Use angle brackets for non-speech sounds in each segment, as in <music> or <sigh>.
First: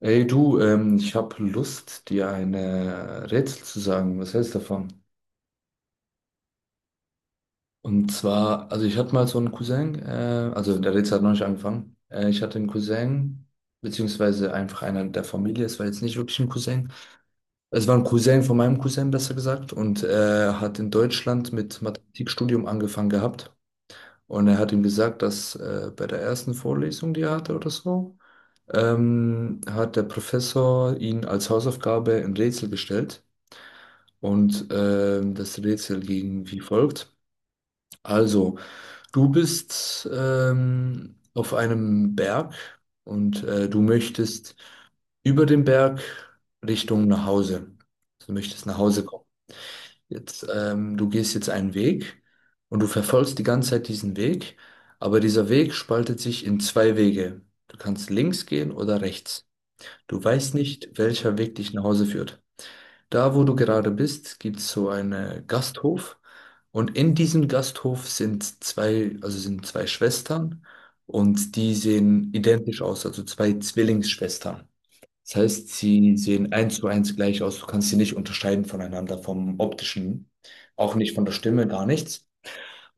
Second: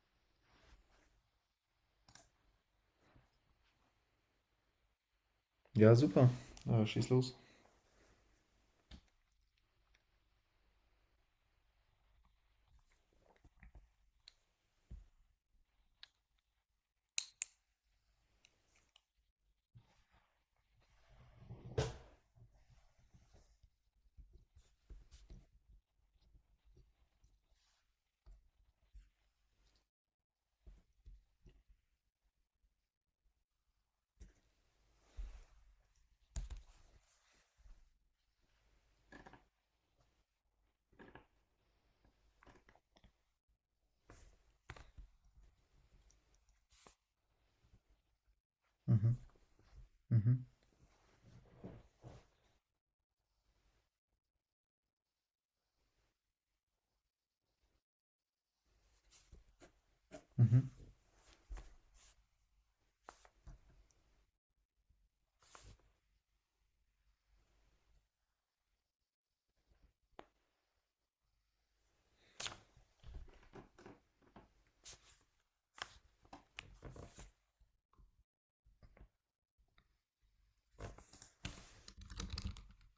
Ey du, ich habe Lust, dir ein Rätsel zu sagen. Was hältst du davon? Ja, super. Aber schieß los. Und zwar, also ich hatte mal so einen Cousin, also der Rätsel hat noch nicht angefangen. Ich hatte einen Cousin, beziehungsweise einfach einer der Familie, es war jetzt nicht wirklich ein Cousin. Es war ein Cousin von meinem Cousin, besser gesagt, und hat in Deutschland mit Mathematikstudium angefangen gehabt. Und er hat ihm gesagt, dass bei der ersten Vorlesung, die er hatte oder so, hat der Professor ihn als Hausaufgabe ein Rätsel gestellt. Und das Rätsel ging wie folgt. Also, du bist auf einem Berg und du möchtest über den Berg Richtung nach Hause. Du möchtest nach Hause Mhm, kommen. mhm, Jetzt, du gehst jetzt einen Weg und du verfolgst die ganze Zeit diesen Weg, aber dieser Weg spaltet sich in zwei Wege. Du kannst links gehen oder rechts. Du weißt mhm. nicht, welcher Weg dich nach Hause führt. Da, wo du gerade bist, gibt es so einen Gasthof und in diesem Gasthof sind zwei, also sind zwei Schwestern und die sehen identisch aus, also zwei Zwillingsschwestern. Das heißt, sie sehen eins zu eins gleich aus. Du kannst sie nicht unterscheiden voneinander vom optischen, auch nicht von der Stimme, gar nichts.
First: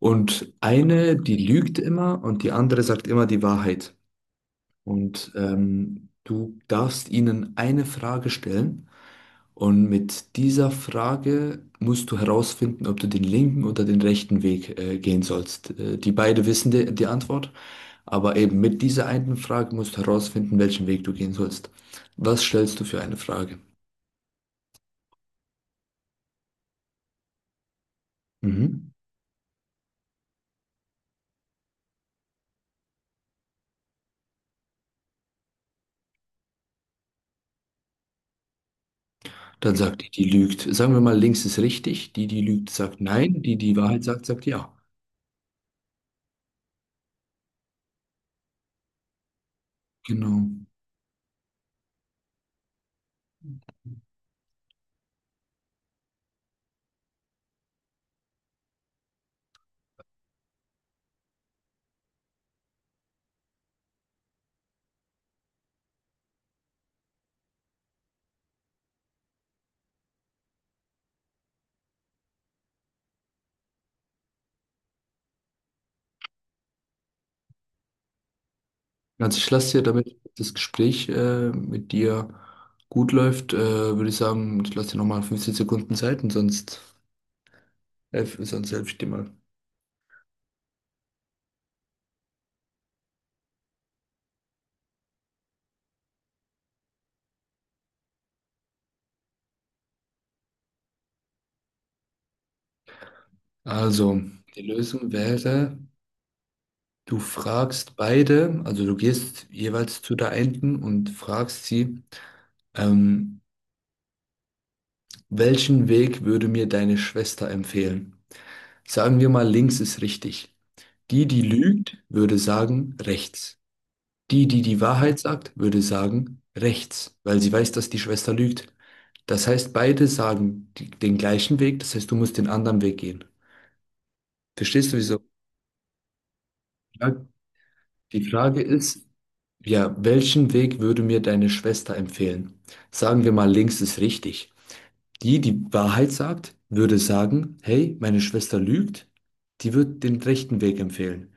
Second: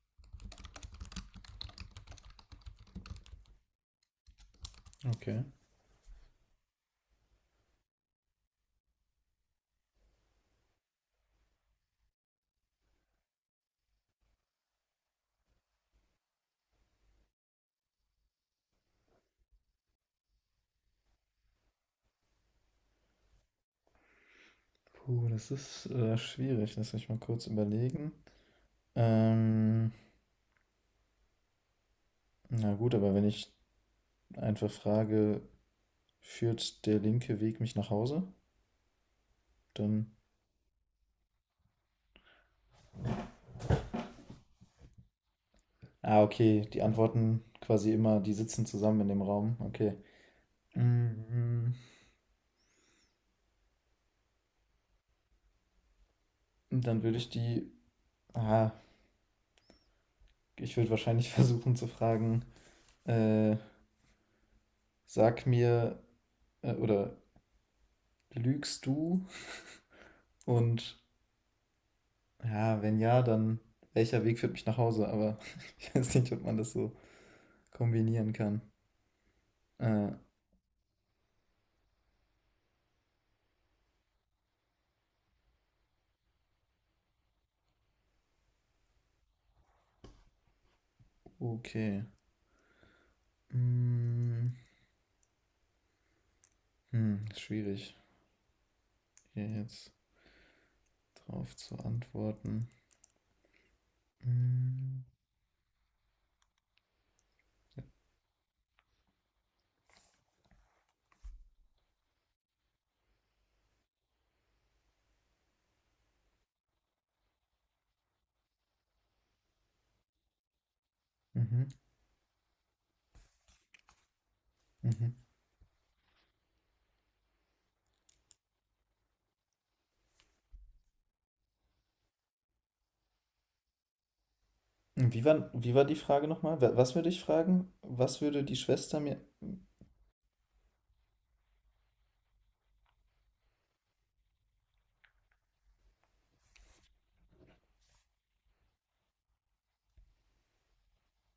Und eine, die lügt immer und die andere sagt immer die Wahrheit. Und Okay. Du darfst ihnen eine Frage stellen. Und mit dieser Frage musst du herausfinden, ob du den linken oder den rechten Weg gehen sollst. Die beide wissen die Antwort, aber eben mit dieser einen Frage musst du herausfinden, welchen Weg du gehen sollst. Was stellst du für eine Frage? Puh, das ist schwierig. Lass mich mal kurz überlegen. Mhm. Ähm, na gut, aber wenn ich einfach frage, führt der linke Weg mich nach Hause? Dann sagt die, Dann. die lügt. Sagen wir mal, links ist richtig. Die, die lügt, sagt nein. Die, die Wahrheit sagt, sagt ja. Ah, okay. Die antworten quasi immer, die sitzen zusammen in dem Raum. Okay. Genau. Mhm. Dann würde ich die. Ah, ich würde wahrscheinlich <laughs> versuchen zu fragen, äh, sag mir oder lügst du und ja, wenn ja, dann welcher Weg führt mich nach Hause? Aber <laughs> ich weiß nicht, ob man das so kombinieren kann. Also ich lasse dir, Äh, damit das Gespräch mit dir gut läuft, würde ich sagen, ich lasse dir nochmal 15 Sekunden Zeit und sonst. F ist ein Selbststimme. okay. Mm, ist schwierig, hier jetzt drauf zu antworten. Also, die Mm, Lösung wäre, du fragst beide, also du gehst jeweils zu der einen und fragst sie, ähm, welchen Weg würde mir deine Schwester empfehlen? Sagen wir mal, links ist richtig. Die, die Mhm, lügt, würde sagen, rechts. Die, die die mhm. Wahrheit sagt, würde sagen, rechts, weil sie weiß, dass die Schwester lügt. Das heißt, beide sagen den gleichen Weg, das heißt, du musst den anderen Weg gehen. Verstehst du, Und wieso? wie war die Frage nochmal? Was würde Ja, ich fragen? Was die würde die Frage Schwester ist, mir... ja, welchen Weg würde mir deine Schwester empfehlen? Sagen wir mal, links ist richtig. Die, die Wahrheit sagt, würde sagen, hey, meine Schwester lügt, die wird den rechten Weg empfehlen.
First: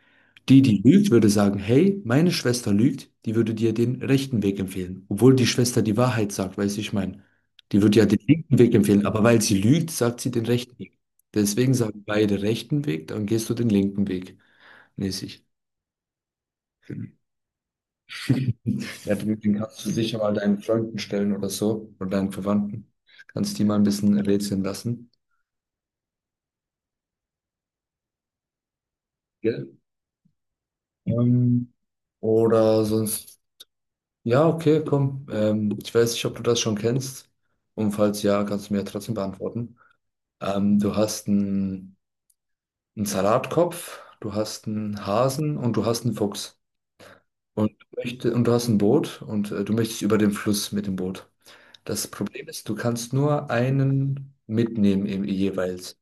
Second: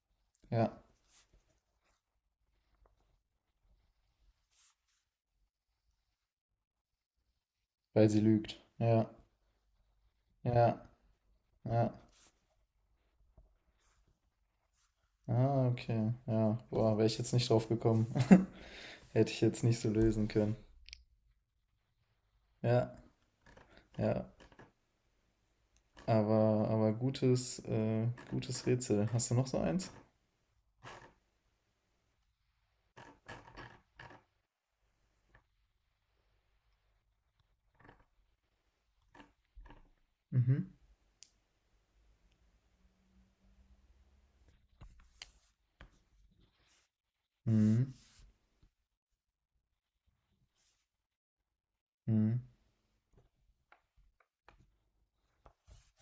Die, Ja, die lügt, würde sagen, hey, meine Schwester lügt, die würde dir den rechten Weg empfehlen. Obwohl die Schwester die Wahrheit sagt, weißt du, ich meine, die würde ja weil den sie linken lügt. Weg empfehlen, Ja, aber weil sie lügt, sagt sie den rechten ja, Weg. Deswegen ja. sagen beide rechten Weg, dann gehst du den linken Weg mäßig. Ah, okay. Ja, boah, wäre ich jetzt nicht drauf gekommen. <laughs> <laughs> Ja, Hätte den ich den jetzt nicht kannst du so sicher lösen mal können. deinen Freunden stellen oder so, oder deinen Verwandten. Ja, Kannst die mal ein bisschen ja. rätseln lassen. Aber gutes, gutes Rätsel. Hast du noch so Gell? eins? Ähm, oder sonst. Ja, okay, komm. Ich weiß nicht, ob du das schon kennst. Und falls ja, kannst du mir ja trotzdem beantworten. Mhm. Du hast einen Salatkopf, du hast einen Hasen und du hast einen Fuchs. Und, du Mhm. möchte, und du hast ein Boot und du möchtest über den Fluss mit dem Boot. Das Mhm. Problem ist, du kannst nur einen mitnehmen jeweils.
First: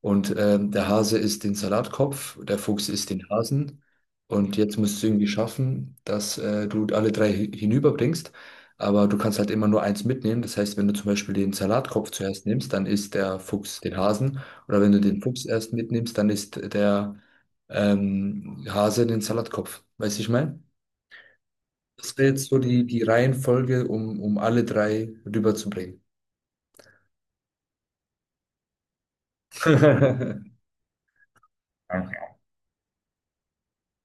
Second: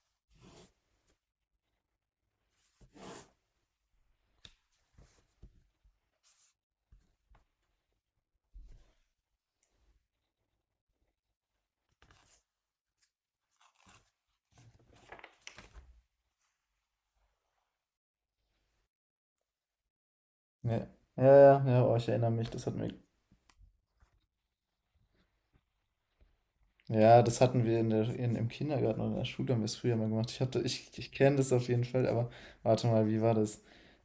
Und der Hase isst den Salatkopf, der Fuchs isst den Hasen. Und jetzt musst du irgendwie schaffen, dass du alle drei hinüberbringst. Aber du kannst halt immer nur eins mitnehmen. Das heißt, wenn du zum Beispiel den Salatkopf zuerst nimmst, dann isst der Fuchs den Hasen. Oder wenn du den Fuchs erst mitnimmst, dann isst der Hase den Salatkopf. Weißt du, ich meine? Ja. Ja, ja, ja, oh, ich Das wäre erinnere jetzt mich, so das hatten die, wir. die Reihenfolge, um alle drei rüberzubringen. Ja, das hatten wir in im Kindergarten oder in der Schule, haben wir es früher mal gemacht. <laughs> Ich kenne das auf jeden Fall, aber Okay. warte mal, wie war das?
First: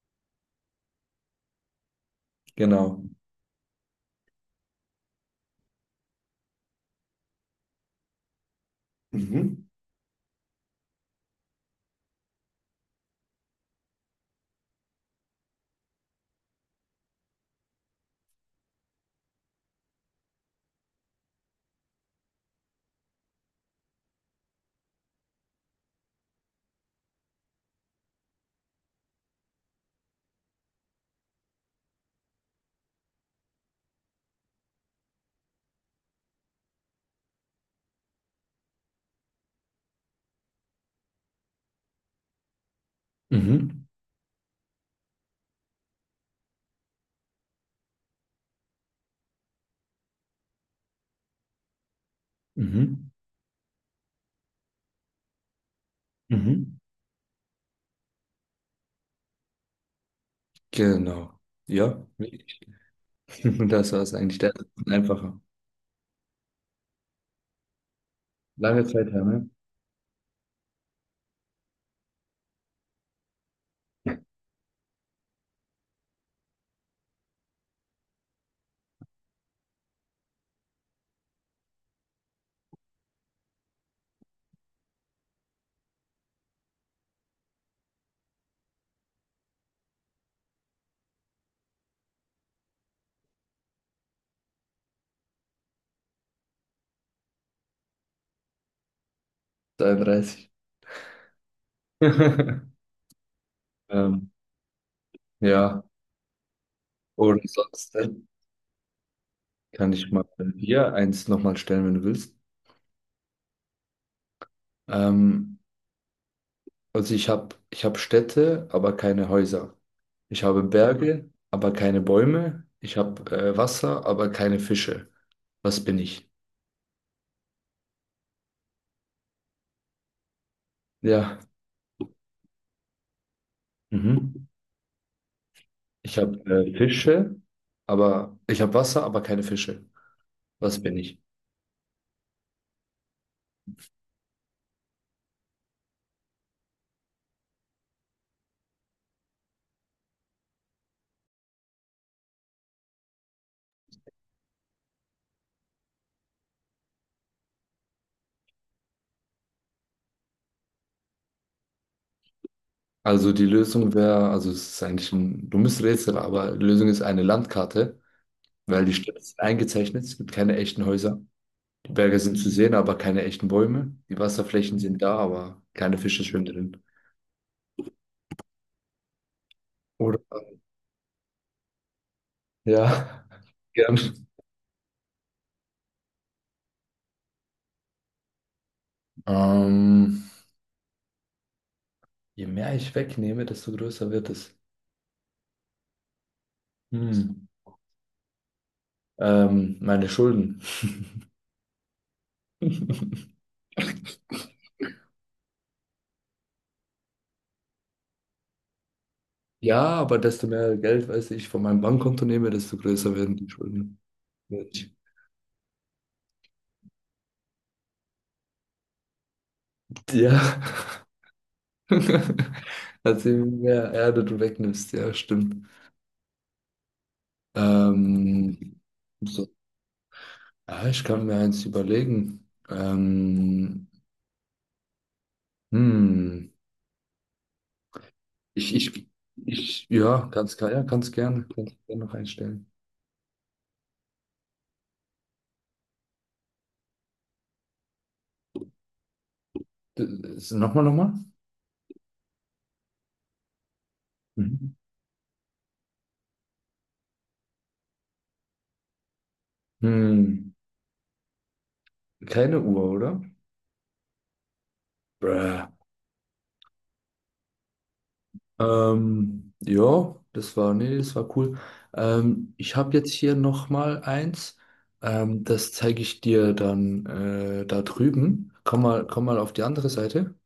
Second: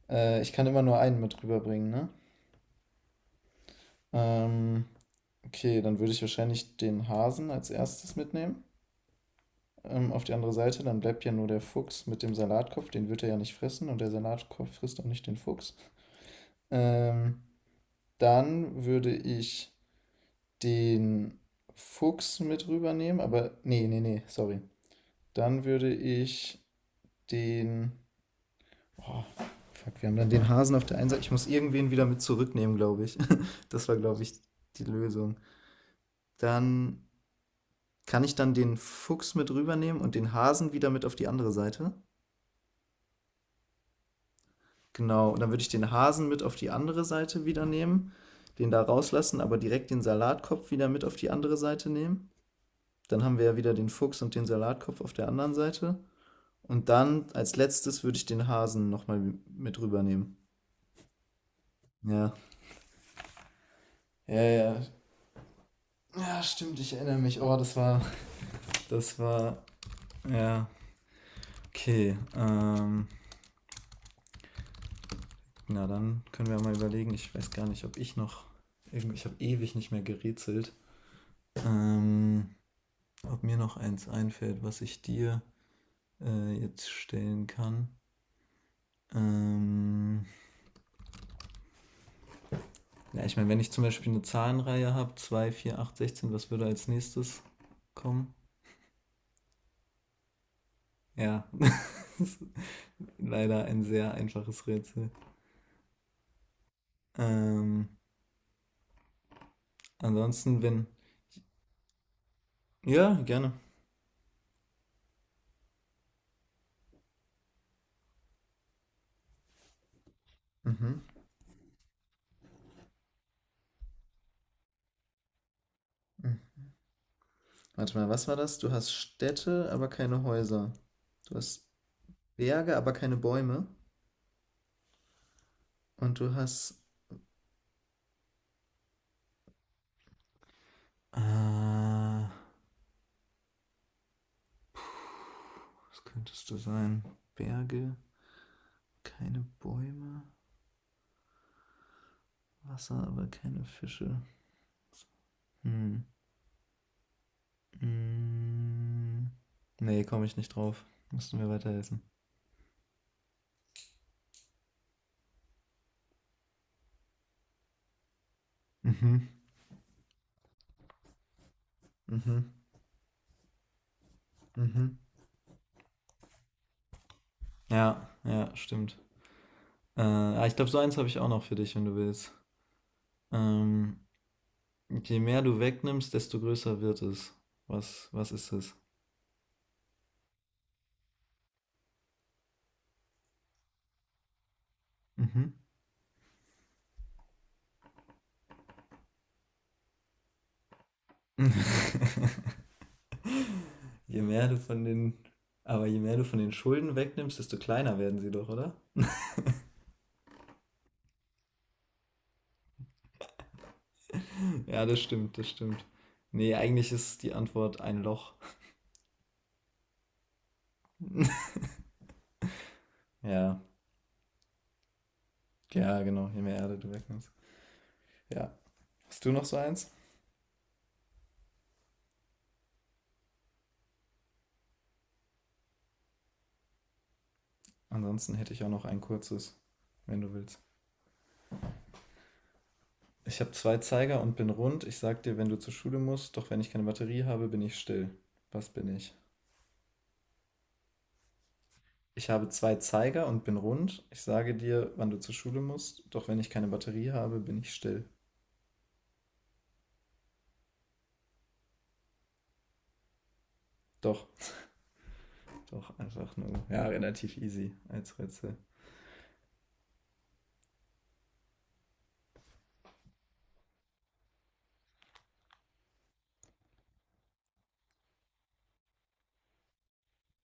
Ich kann immer nur einen mit rüberbringen, ne? Genau. Ähm, okay, dann würde ich wahrscheinlich den Hasen als erstes mitnehmen. Mhm. Auf die andere Seite, dann bleibt ja nur der Fuchs mit dem Salatkopf, den wird er ja nicht fressen und der Salatkopf frisst auch nicht den Fuchs. Ähm, Dann würde ich den Fuchs mit rübernehmen, aber nee, nee, nee, sorry. Dann würde ich den. Oh, fuck, wir haben dann den Hasen auf der einen Seite. Ich muss irgendwen wieder mit zurücknehmen, glaube ich. <laughs> Das war, glaube ich, die Lösung. Dann kann ich dann den Fuchs mit rübernehmen und den Hasen wieder mit auf die andere Seite. Mhm. Genau, und dann würde ich den Hasen mit auf die andere Seite wieder nehmen, den da rauslassen, aber direkt den Salatkopf wieder mit auf die andere Seite nehmen. Mhm. Dann haben wir ja wieder den Fuchs und den Salatkopf auf der anderen Seite. Mhm. Und dann als letztes würde ich den Hasen nochmal mit rübernehmen. Genau. Ja, Ja. <laughs> das war es eigentlich. Ja, Der ist ja. einfacher. Ja, stimmt, ich erinnere mich. Oh, das war. Lange Zeit Das her, ne? war. Ja. Okay. Na, dann können wir mal überlegen. Ich habe ewig nicht mehr gerätselt. Ähm, Ob mir noch eins einfällt, was ich dir jetzt stellen kann. Ähm, Ja, ich meine, wenn ich zum Beispiel eine Zahlenreihe habe, zwei vier acht 16, was würde als nächstes kommen? 33. Ja, <laughs> das ist <laughs> leider ein sehr Ähm, einfaches Rätsel. ja, oder Ähm, sonst kann ich mal Ansonsten, wenn. hier eins nochmal stellen, wenn du willst. Ja, gerne. Ähm, also ich habe ich hab Städte, aber keine Häuser. Ich habe Mhm. Berge, aber keine Bäume. Ich habe Wasser, aber keine Fische. Was bin ich? Mhm. Warte mal, was war das? Du hast Städte, aber keine Häuser. Du Ja. hast Berge, aber keine Bäume. Mhm. Ich Und du habe äh, hast. Fische, ich habe Wasser, aber keine Fische. Was bin ich? Ah, was könntest du sein? Berge, keine Bäume, Wasser, aber keine Fische. Hm. Mm, Nee, komme ich nicht drauf. Musst du mir weiterhelfen. Also die Lösung wäre, also es ist eigentlich ein dummes Rätsel, aber die Lösung ist eine Landkarte, weil die Städte Mhm, sind eingezeichnet, es gibt keine echten Häuser. Die Berge sind zu mhm, sehen, aber keine echten Bäume. Die Wasserflächen mhm. sind da, aber keine Fische schwimmen drin. Ja, ja, stimmt. Oder? Ah, ich glaube, so eins habe ich auch noch für dich, wenn du willst. Ja, <laughs> Ähm, gern. Je mehr du wegnimmst, desto größer wird es. Was ist es? Ähm, Je mehr ich wegnehme, desto größer wird es. Mhm. Hm. Meine Schulden. <laughs> Je mehr du von den, aber je mehr du von den Schulden wegnimmst, desto kleiner werden sie doch, oder? Ja, aber desto mehr Geld, weiß ich, von meinem Bankkonto nehme, desto größer werden die Schulden. <laughs> Ja, das stimmt, das stimmt. Nee, eigentlich ist die Antwort ein Loch. Ja. <laughs> Also je Ja, mehr Erde du wegnimmst, ja, stimmt. ja, genau, je mehr Erde du wegnimmst. Ja. Ähm, Hast du noch so, so eins? ja, ich kann mir eins überlegen. Hm, Ansonsten hätte ich auch ich, noch ein ich, kurzes, ich, wenn ja, du ganz willst. klar, ja, ganz gerne noch einstellen. Ich habe zwei Zeiger und bin rund. Ich sag dir, wenn du zur Schule musst, doch wenn ich keine Batterie habe, bin ich still. Was bin ich? D- Nochmal, nochmal? Ich habe zwei Zeiger und bin rund. Ich sage Mhm. dir, wann du zur Schule musst, doch wenn ich keine Batterie habe, bin ich still. Hm, Keine Uhr, oder? Doch, Bruh. doch, einfach nur, ja, relativ easy als Rätsel. Ja, das war, nee, das war cool. Ich habe jetzt hier nochmal eins. Das zeige ich dir dann da drüben. Komm mal auf die andere Seite.